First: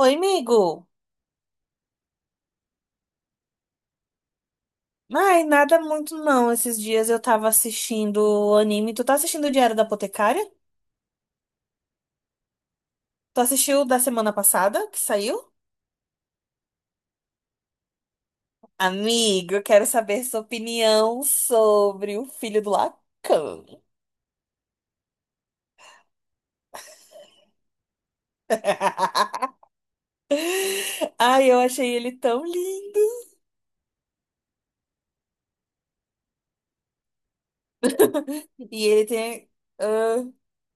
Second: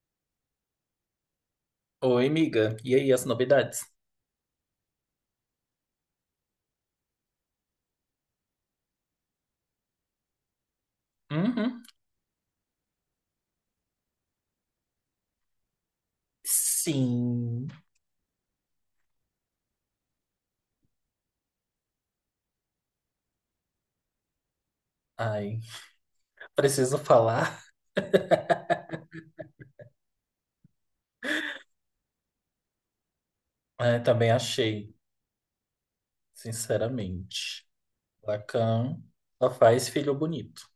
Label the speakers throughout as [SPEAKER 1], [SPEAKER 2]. [SPEAKER 1] Oi, amigo.
[SPEAKER 2] Oi, amiga. E aí, as novidades?
[SPEAKER 1] Ai, nada muito não. Esses dias eu tava assistindo anime. Tu tá assistindo o Diário da Apotecária?
[SPEAKER 2] Uhum.
[SPEAKER 1] Tu assistiu o da semana passada que saiu?
[SPEAKER 2] Sim.
[SPEAKER 1] Amigo, eu quero saber sua opinião sobre o filho do Lacan.
[SPEAKER 2] Ai, preciso falar.
[SPEAKER 1] Ai, eu achei ele tão lindo.
[SPEAKER 2] É, também achei, sinceramente.
[SPEAKER 1] E
[SPEAKER 2] Lacan
[SPEAKER 1] ele
[SPEAKER 2] só
[SPEAKER 1] tem.
[SPEAKER 2] faz filho
[SPEAKER 1] Ah,
[SPEAKER 2] bonito.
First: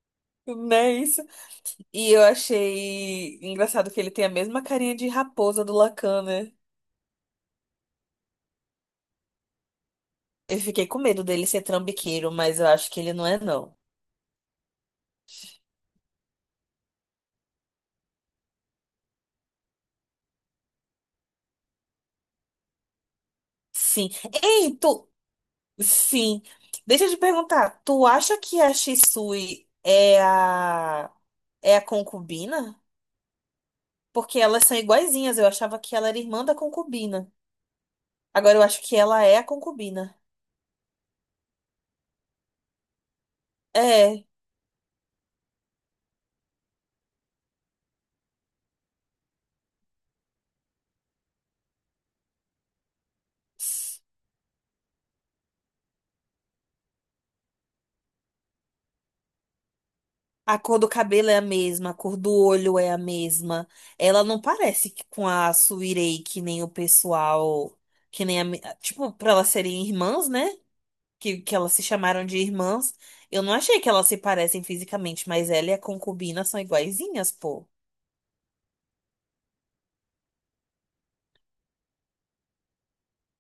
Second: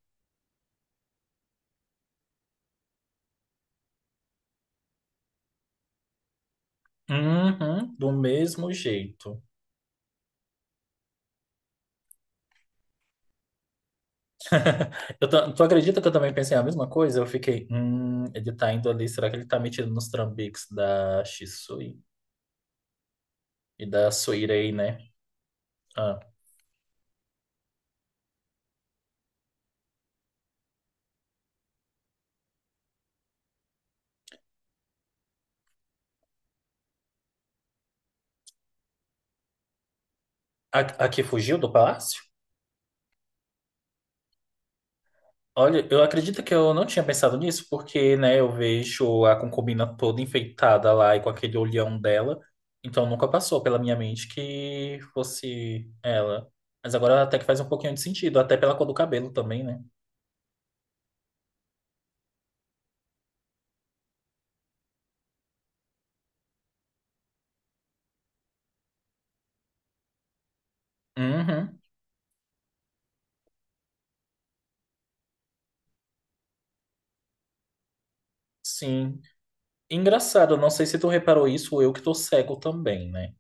[SPEAKER 1] não é isso? E eu achei engraçado que ele tem a mesma carinha de raposa do Lacan, né?
[SPEAKER 2] Uhum, do mesmo jeito.
[SPEAKER 1] Eu fiquei com medo dele ser trambiqueiro, mas eu acho que ele não é, não.
[SPEAKER 2] Tu acredita que eu também pensei a mesma coisa? Eu fiquei, ele tá indo ali, será que ele tá metido nos trambiques da Shisui e
[SPEAKER 1] Sim.
[SPEAKER 2] da Suirei,
[SPEAKER 1] Ei,
[SPEAKER 2] né?
[SPEAKER 1] tu.
[SPEAKER 2] Ah,
[SPEAKER 1] Sim. Deixa eu te perguntar, tu acha que a Shisui é a concubina? Porque elas são iguaizinhas. Eu achava que ela era irmã da concubina. Agora eu acho que ela é a concubina.
[SPEAKER 2] a, a que fugiu do palácio?
[SPEAKER 1] É.
[SPEAKER 2] Olha, eu acredito que eu não tinha pensado nisso, porque, né, eu vejo a concubina toda enfeitada lá e com aquele olhão dela, então nunca passou pela minha mente que fosse ela. Mas agora até que faz um pouquinho de sentido, até pela cor do cabelo também, né?
[SPEAKER 1] A cor do cabelo é a mesma, a cor do olho é a mesma. Ela não parece com a Suirei, que nem o pessoal, que nem tipo, pra elas serem irmãs, né? Que elas
[SPEAKER 2] Uhum,
[SPEAKER 1] se chamaram de irmãs, eu não achei que elas se parecem fisicamente, mas ela e a concubina são iguaizinhas, pô.
[SPEAKER 2] sim. Engraçado, não sei se tu reparou isso ou eu que tô cego também, né?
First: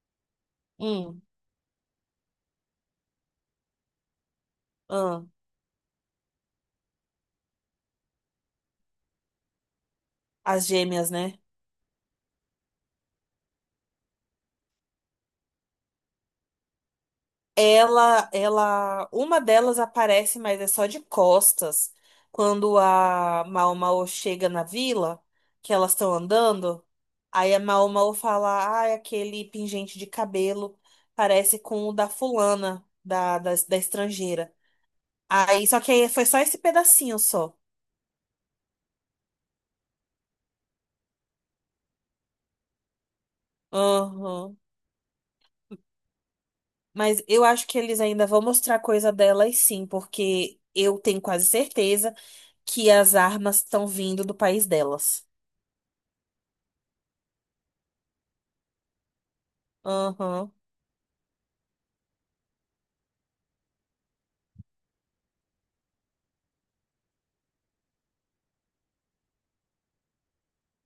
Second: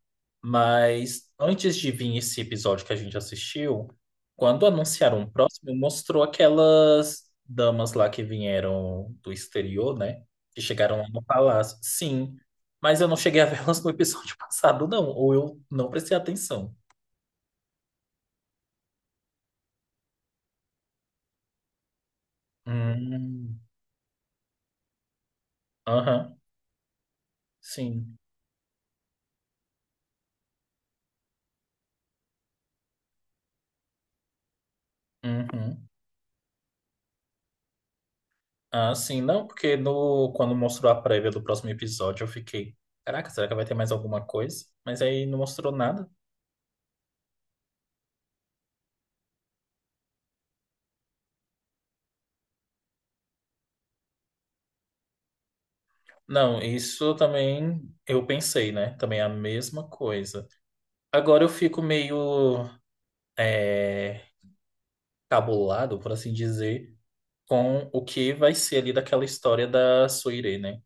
[SPEAKER 1] Hum,
[SPEAKER 2] Mas antes de vir esse episódio que a gente assistiu, quando anunciaram
[SPEAKER 1] Ah,
[SPEAKER 2] o próximo, mostrou aquelas damas lá que vieram do exterior, né? Que
[SPEAKER 1] as
[SPEAKER 2] chegaram lá
[SPEAKER 1] gêmeas,
[SPEAKER 2] no
[SPEAKER 1] né?
[SPEAKER 2] palácio. Sim, mas eu não cheguei a vê-las no episódio passado, não. Ou eu não prestei atenção.
[SPEAKER 1] Uma delas aparece, mas é só de costas. Quando a
[SPEAKER 2] Hum,
[SPEAKER 1] Mao Mao chega na vila, que elas estão
[SPEAKER 2] aham,
[SPEAKER 1] andando, aí a Mao Mao
[SPEAKER 2] sim.
[SPEAKER 1] fala, ah, aquele pingente de cabelo parece com o da fulana, da estrangeira. Aí, só
[SPEAKER 2] Uhum.
[SPEAKER 1] que aí foi só esse pedacinho só.
[SPEAKER 2] Ah, sim, não, porque no, quando mostrou a prévia do próximo episódio, eu fiquei, caraca, será que vai ter mais alguma
[SPEAKER 1] Aham.
[SPEAKER 2] coisa? Mas aí não mostrou nada.
[SPEAKER 1] Mas eu acho que eles ainda vão mostrar coisa delas sim, porque eu tenho quase certeza que as armas estão vindo do país delas.
[SPEAKER 2] Não, isso também eu pensei, né? Também é a mesma coisa.
[SPEAKER 1] Aham,
[SPEAKER 2] Agora eu fico meio é, cabulado, por assim dizer, com o que vai ser ali daquela história da Suire, né?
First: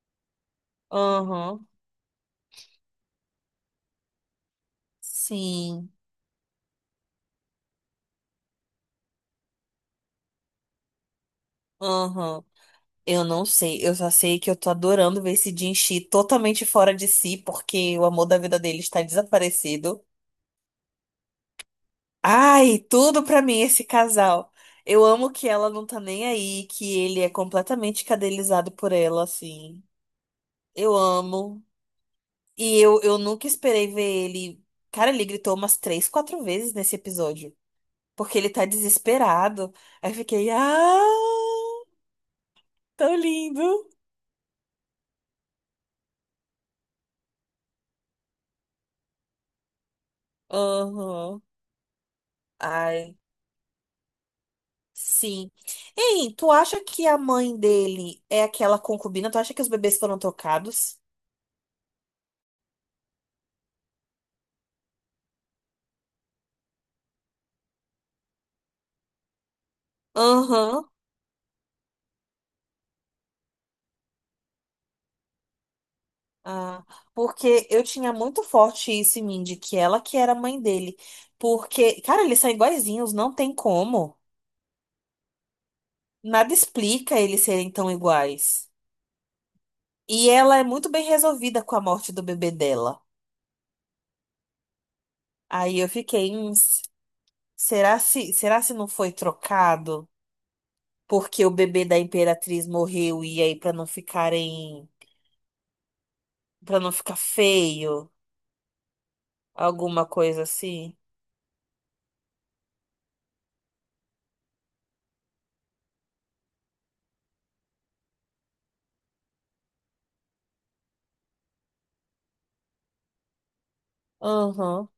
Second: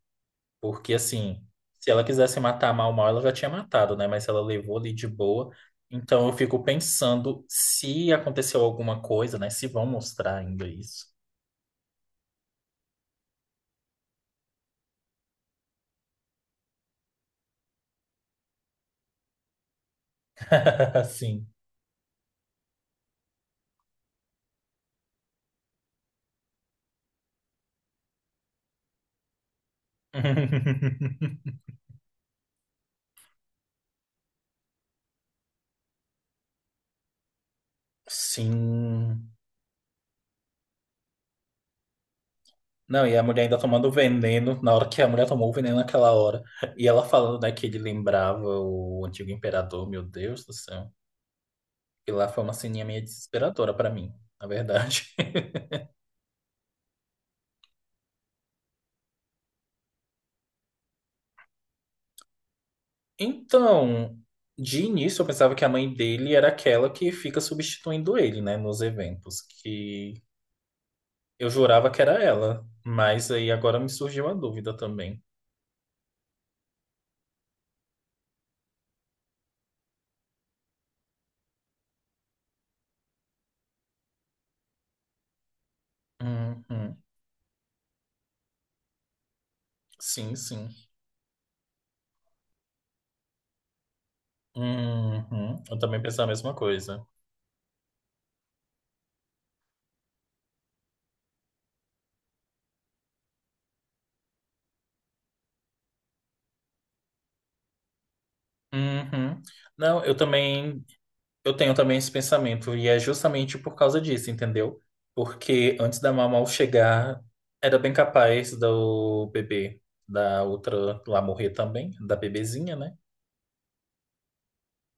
[SPEAKER 2] Porque, assim,
[SPEAKER 1] aham,
[SPEAKER 2] se ela quisesse matar mal, mal, ela já tinha matado, né? Mas ela levou ali de boa.
[SPEAKER 1] sim,
[SPEAKER 2] Então, eu fico pensando se aconteceu alguma coisa, né? Se vão mostrar ainda isso.
[SPEAKER 1] aham. Eu não sei, eu só sei que eu tô adorando ver esse Jinxi totalmente fora de si, porque o amor da vida dele está desaparecido.
[SPEAKER 2] Sim.
[SPEAKER 1] Ai, tudo pra mim esse casal. Eu amo que ela não tá nem aí, que ele é completamente cadelizado por ela, assim. Eu amo. E eu nunca esperei ver ele. Cara, ele gritou umas três, quatro vezes nesse episódio. Porque ele tá
[SPEAKER 2] Sim.
[SPEAKER 1] desesperado. Aí eu fiquei, ah,
[SPEAKER 2] Não, e
[SPEAKER 1] tão
[SPEAKER 2] a mulher ainda
[SPEAKER 1] lindo.
[SPEAKER 2] tomando veneno, na hora que a mulher tomou o veneno naquela hora. E ela falando, né, que ele lembrava o antigo imperador, meu Deus do céu.
[SPEAKER 1] Aham.
[SPEAKER 2] E lá foi uma ceninha meio
[SPEAKER 1] Ai,
[SPEAKER 2] desesperadora pra mim, na verdade.
[SPEAKER 1] sim. Ei, tu acha que a mãe dele é aquela concubina? Tu acha que os bebês foram trocados?
[SPEAKER 2] Então, de início eu pensava que a mãe dele era aquela que fica substituindo ele, né, nos eventos, que
[SPEAKER 1] Aham.
[SPEAKER 2] eu jurava que era ela, mas aí agora me surgiu a dúvida também.
[SPEAKER 1] Ah, porque eu tinha muito forte isso em mim, de que ela que era a mãe dele. Porque, cara, eles são iguaizinhos, não tem como. Nada
[SPEAKER 2] Uhum.
[SPEAKER 1] explica eles serem tão iguais. E
[SPEAKER 2] Sim,
[SPEAKER 1] ela é
[SPEAKER 2] sim.
[SPEAKER 1] muito bem resolvida com a morte do bebê dela.
[SPEAKER 2] Uhum. Eu
[SPEAKER 1] Aí eu
[SPEAKER 2] também pensava a
[SPEAKER 1] fiquei,
[SPEAKER 2] mesma coisa.
[SPEAKER 1] será se não foi trocado? Porque o bebê da Imperatriz morreu e aí para não ficarem, para não ficar feio,
[SPEAKER 2] Uhum. Não,
[SPEAKER 1] alguma
[SPEAKER 2] eu
[SPEAKER 1] coisa
[SPEAKER 2] também,
[SPEAKER 1] assim.
[SPEAKER 2] eu tenho também esse pensamento, e é justamente por causa disso, entendeu? Porque antes da Mamau chegar, era bem capaz do bebê da outra lá morrer também, da bebezinha, né?
[SPEAKER 1] Aham.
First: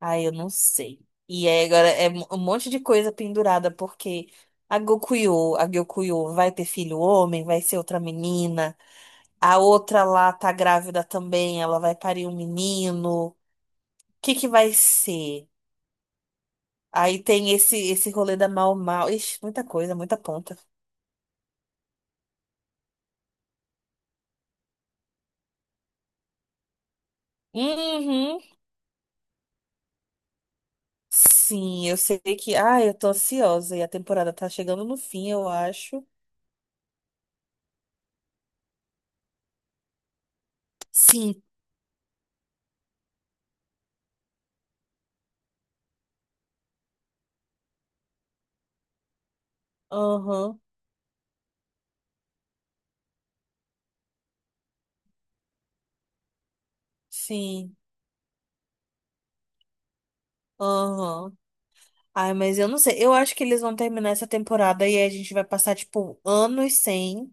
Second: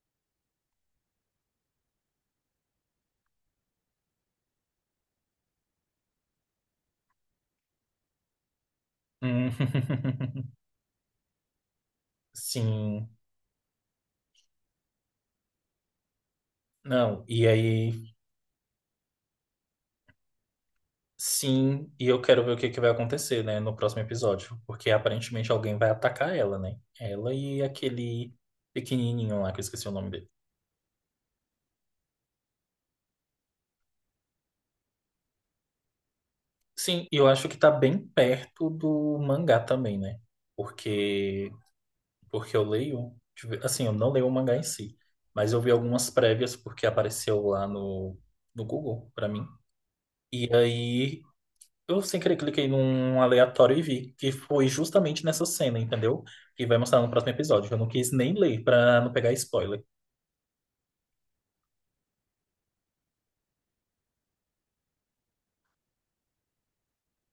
[SPEAKER 1] Aí eu não sei. E aí agora é um monte de coisa pendurada porque a Gyokuyo vai ter filho homem, vai ser outra menina.
[SPEAKER 2] Hum,
[SPEAKER 1] A outra lá tá grávida também, ela vai parir um
[SPEAKER 2] Sim.
[SPEAKER 1] menino. Que vai ser? Aí
[SPEAKER 2] Não, e
[SPEAKER 1] tem esse
[SPEAKER 2] aí,
[SPEAKER 1] esse rolê da Mau Mau. Ixi, muita coisa, muita ponta.
[SPEAKER 2] sim, e eu quero ver o que que vai acontecer, né, no próximo episódio, porque aparentemente alguém vai atacar ela, né? Ela e aquele
[SPEAKER 1] Uhum.
[SPEAKER 2] pequenininho lá, que eu esqueci o nome dele.
[SPEAKER 1] Sim, eu sei que. Ah, eu tô ansiosa e a temporada tá chegando no fim, eu acho.
[SPEAKER 2] Sim, e eu acho que tá bem perto do mangá também, né?
[SPEAKER 1] Sim.
[SPEAKER 2] Porque porque eu leio, deixa eu ver, assim, eu não leio o mangá em si, mas eu vi algumas prévias porque apareceu lá no Google pra mim. E
[SPEAKER 1] Aham.
[SPEAKER 2] aí eu sem querer cliquei num aleatório e vi que foi justamente nessa cena, entendeu? Que vai mostrar no próximo episódio. Eu
[SPEAKER 1] Sim.
[SPEAKER 2] não quis nem ler pra não pegar spoiler.
[SPEAKER 1] Aham. Ai, mas eu não sei. Eu acho que eles vão terminar essa temporada e aí a gente vai passar, tipo, anos sem,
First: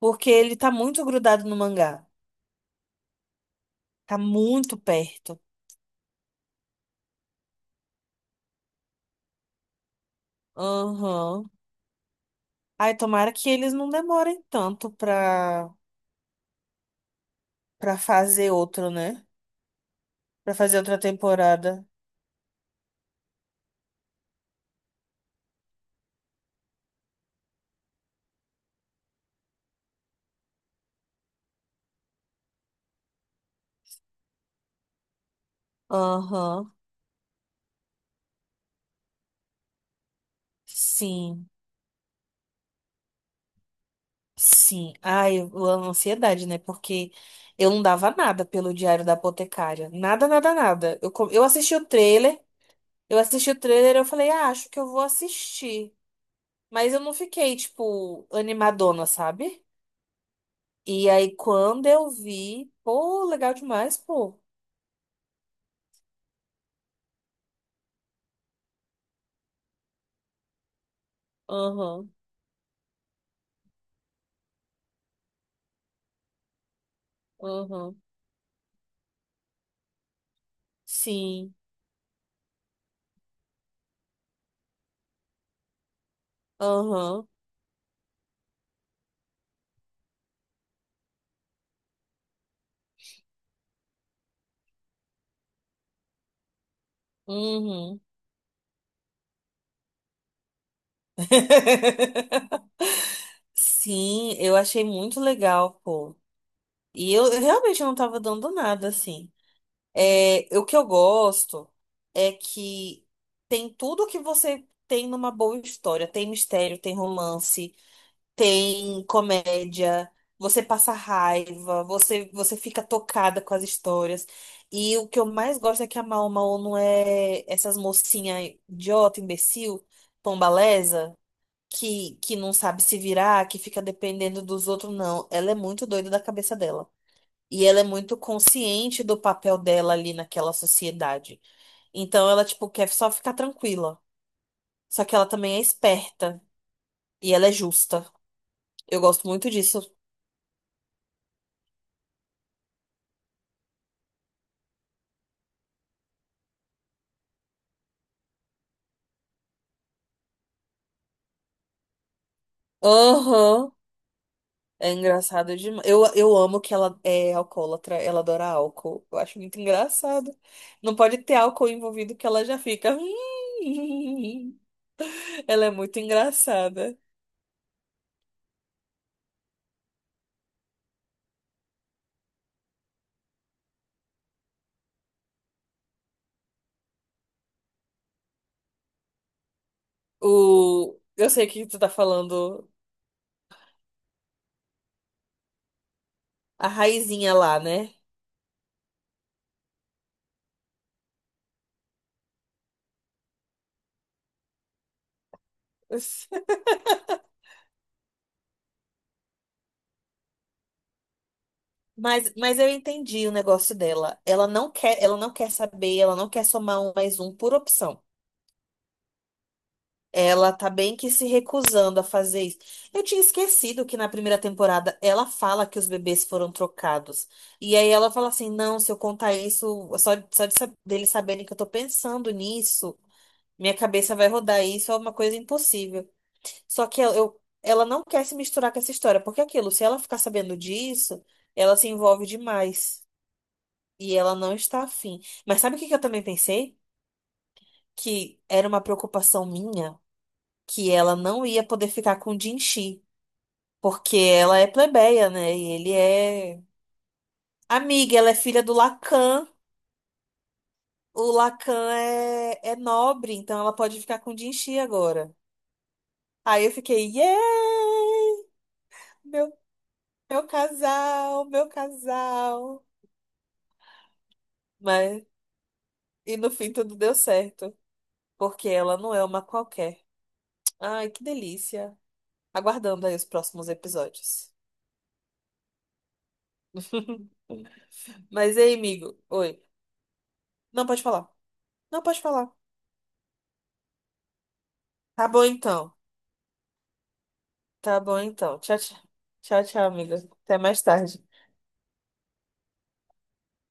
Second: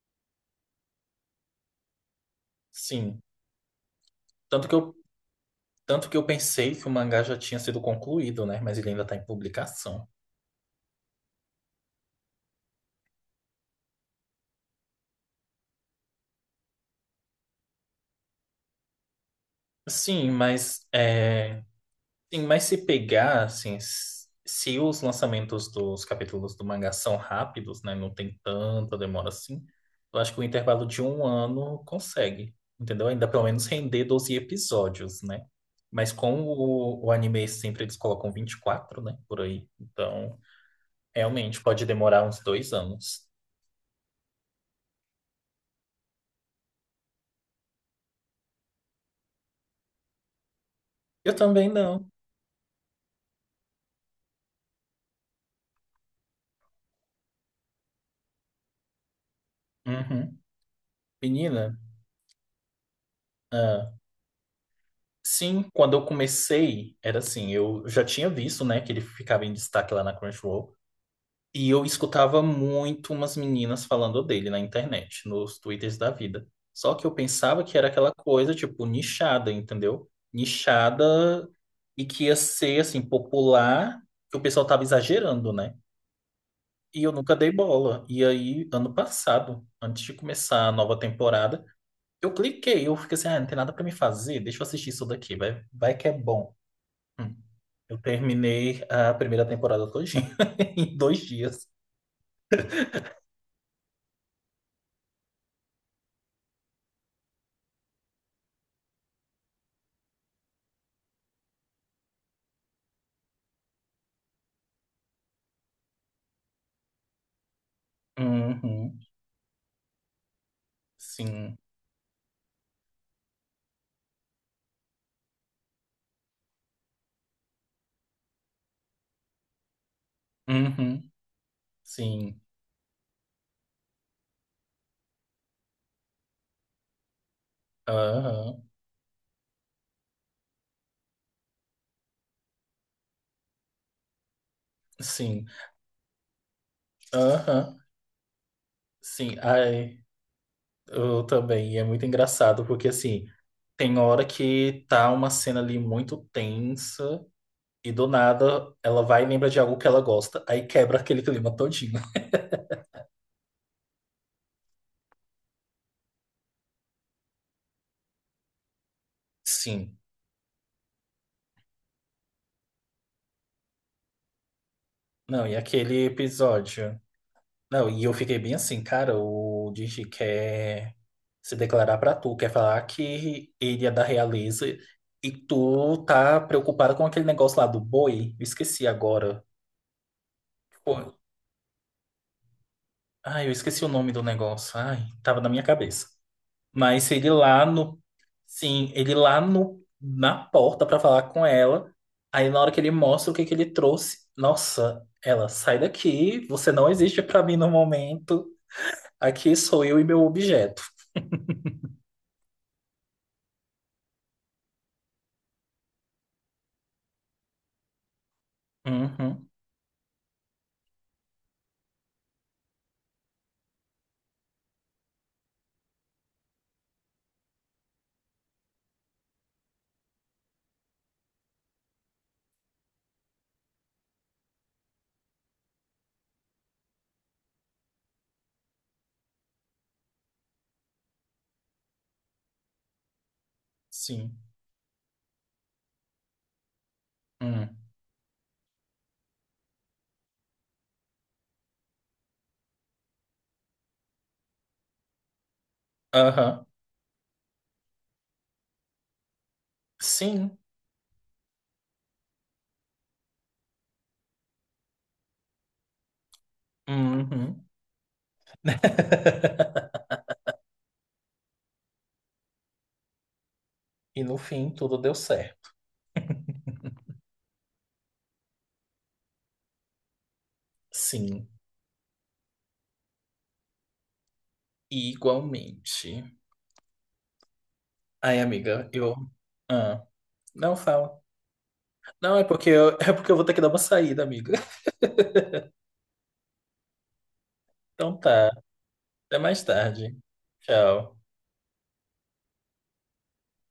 [SPEAKER 1] porque ele tá muito grudado no mangá.
[SPEAKER 2] Sim.
[SPEAKER 1] Tá
[SPEAKER 2] Tanto que
[SPEAKER 1] muito
[SPEAKER 2] eu,
[SPEAKER 1] perto.
[SPEAKER 2] tanto que eu pensei que o mangá já tinha sido concluído, né? Mas ele ainda tá em publicação.
[SPEAKER 1] Aham. Ai, tomara que eles não demorem tanto pra. Pra fazer outro, né?
[SPEAKER 2] Sim,
[SPEAKER 1] Pra fazer
[SPEAKER 2] mas
[SPEAKER 1] outra
[SPEAKER 2] é,
[SPEAKER 1] temporada.
[SPEAKER 2] sim, mas se pegar, assim, se os lançamentos dos capítulos do mangá são rápidos, né, não tem tanta demora assim, eu acho que o intervalo de um ano consegue, entendeu? Ainda pelo menos render 12 episódios, né? Mas com
[SPEAKER 1] Aham,
[SPEAKER 2] o anime sempre eles colocam 24 né, por aí. Então,
[SPEAKER 1] sim,
[SPEAKER 2] realmente pode demorar uns 2 anos.
[SPEAKER 1] sim. Ai, a ansiedade, né? Porque eu não dava nada pelo Diário da Apotecária. Nada, nada, nada.
[SPEAKER 2] Eu
[SPEAKER 1] Eu
[SPEAKER 2] também
[SPEAKER 1] assisti o
[SPEAKER 2] não.
[SPEAKER 1] trailer, eu assisti o trailer, eu falei, ah, acho que eu vou assistir. Mas eu não fiquei, tipo, animadona, sabe?
[SPEAKER 2] Uhum.
[SPEAKER 1] E aí,
[SPEAKER 2] Menina,
[SPEAKER 1] quando eu vi, pô, legal
[SPEAKER 2] ah,
[SPEAKER 1] demais, pô.
[SPEAKER 2] sim, quando eu comecei, era assim, eu já tinha visto, né, que ele ficava em destaque lá na Crunchyroll. E eu
[SPEAKER 1] Aham,
[SPEAKER 2] escutava muito umas meninas falando dele na internet, nos twitters da vida. Só que eu pensava que era
[SPEAKER 1] aham,
[SPEAKER 2] aquela coisa, tipo, nichada, entendeu? Nichada
[SPEAKER 1] sim,
[SPEAKER 2] e que ia ser, assim, popular, que o pessoal tava exagerando, né? E eu
[SPEAKER 1] aham,
[SPEAKER 2] nunca dei bola. E aí, ano passado, antes de começar a nova temporada, eu fiquei assim, ah, não tem nada pra me fazer, deixa eu assistir isso daqui, vai, vai que é bom. Hum. Eu
[SPEAKER 1] uhum.
[SPEAKER 2] terminei a primeira temporada todinha em 2 dias.
[SPEAKER 1] Sim, eu achei muito legal, pô. E eu realmente não tava dando nada, assim. É, o que eu gosto é que tem tudo que você tem numa boa história. Tem mistério, tem romance,
[SPEAKER 2] Uhum.
[SPEAKER 1] tem comédia, você passa
[SPEAKER 2] Sim.
[SPEAKER 1] raiva, você fica tocada com as histórias. E o que eu mais gosto é que a Mau Mau não é essas mocinhas idiota, imbecil,
[SPEAKER 2] Uhum.
[SPEAKER 1] pombalesa que
[SPEAKER 2] Sim.
[SPEAKER 1] não sabe se virar, que fica dependendo dos outros, não. Ela é muito doida da cabeça dela. E ela é muito
[SPEAKER 2] Aham.
[SPEAKER 1] consciente do papel dela ali naquela sociedade. Então ela, tipo, quer só ficar tranquila. Só que ela
[SPEAKER 2] Sim.
[SPEAKER 1] também é esperta. E ela é
[SPEAKER 2] Aham.
[SPEAKER 1] justa. Eu gosto
[SPEAKER 2] Sim.
[SPEAKER 1] muito disso.
[SPEAKER 2] Ai, eu também. E é muito engraçado, porque assim, tem hora que tá uma cena ali muito tensa e do nada ela vai e lembra de algo que ela gosta, aí quebra aquele clima todinho.
[SPEAKER 1] Aham. É engraçado demais. Eu amo que ela é alcoólatra, ela adora álcool. Eu acho muito
[SPEAKER 2] Sim.
[SPEAKER 1] engraçado. Não pode ter álcool envolvido que ela já fica.
[SPEAKER 2] Não, e
[SPEAKER 1] Ela é muito
[SPEAKER 2] aquele
[SPEAKER 1] engraçada.
[SPEAKER 2] episódio? Não, e eu fiquei bem assim, cara, o Digi quer se declarar pra tu, quer falar que ele é da realeza e tu tá preocupada com aquele negócio lá do boi. Eu esqueci agora.
[SPEAKER 1] O...
[SPEAKER 2] Pô,
[SPEAKER 1] Eu sei que tu tá falando
[SPEAKER 2] ai, eu esqueci o nome do negócio. Ai, tava na minha cabeça.
[SPEAKER 1] a
[SPEAKER 2] Mas ele
[SPEAKER 1] raizinha lá,
[SPEAKER 2] lá
[SPEAKER 1] né?
[SPEAKER 2] no, sim, ele lá no, na porta pra falar com ela. Aí na hora que ele mostra o que que ele trouxe, nossa, ela, sai daqui, você não existe pra mim no momento. Aqui sou eu e meu objeto.
[SPEAKER 1] Mas eu entendi o negócio dela. Ela não quer saber, ela não quer somar um mais um por opção.
[SPEAKER 2] Uhum.
[SPEAKER 1] Ela tá bem que se recusando a fazer isso. Eu tinha esquecido que na primeira temporada ela fala que os bebês foram trocados. E aí ela fala assim: não, se eu contar isso, só, deles saberem que eu tô pensando nisso, minha cabeça vai rodar. Isso é uma coisa impossível. Só que ela não quer se misturar com essa história, porque é aquilo, se ela ficar sabendo disso, ela se envolve demais. E ela
[SPEAKER 2] Sim.
[SPEAKER 1] não está afim. Mas sabe o que que eu também pensei?
[SPEAKER 2] Hum.
[SPEAKER 1] Que era uma preocupação minha que ela não ia poder ficar com o Jinxi. Porque ela é plebeia, né? E ele é
[SPEAKER 2] Aham.
[SPEAKER 1] amiga, ela é filha do Lacan.
[SPEAKER 2] Sim.
[SPEAKER 1] O Lacan é nobre, então ela pode ficar com o Jinxi agora. Aí eu fiquei, yeah!
[SPEAKER 2] Uhum.
[SPEAKER 1] Meu, meu casal, meu casal.
[SPEAKER 2] E no fim, tudo deu
[SPEAKER 1] Mas
[SPEAKER 2] certo.
[SPEAKER 1] e no fim tudo deu certo, porque ela não é uma qualquer. Ai, que
[SPEAKER 2] Sim.
[SPEAKER 1] delícia. Aguardando aí os próximos episódios.
[SPEAKER 2] Igualmente. Ai,
[SPEAKER 1] Mas ei,
[SPEAKER 2] amiga, eu.
[SPEAKER 1] amigo. Oi.
[SPEAKER 2] Ah, não
[SPEAKER 1] Não pode
[SPEAKER 2] fala.
[SPEAKER 1] falar. Não pode
[SPEAKER 2] Não, é
[SPEAKER 1] falar.
[SPEAKER 2] porque eu... é porque eu vou ter que dar uma saída, amiga.
[SPEAKER 1] Tá bom então. Tá
[SPEAKER 2] Então
[SPEAKER 1] bom
[SPEAKER 2] tá.
[SPEAKER 1] então. Tchau, tchau.
[SPEAKER 2] Até mais
[SPEAKER 1] Tchau, tchau, amiga.
[SPEAKER 2] tarde.
[SPEAKER 1] Até mais
[SPEAKER 2] Tchau.
[SPEAKER 1] tarde.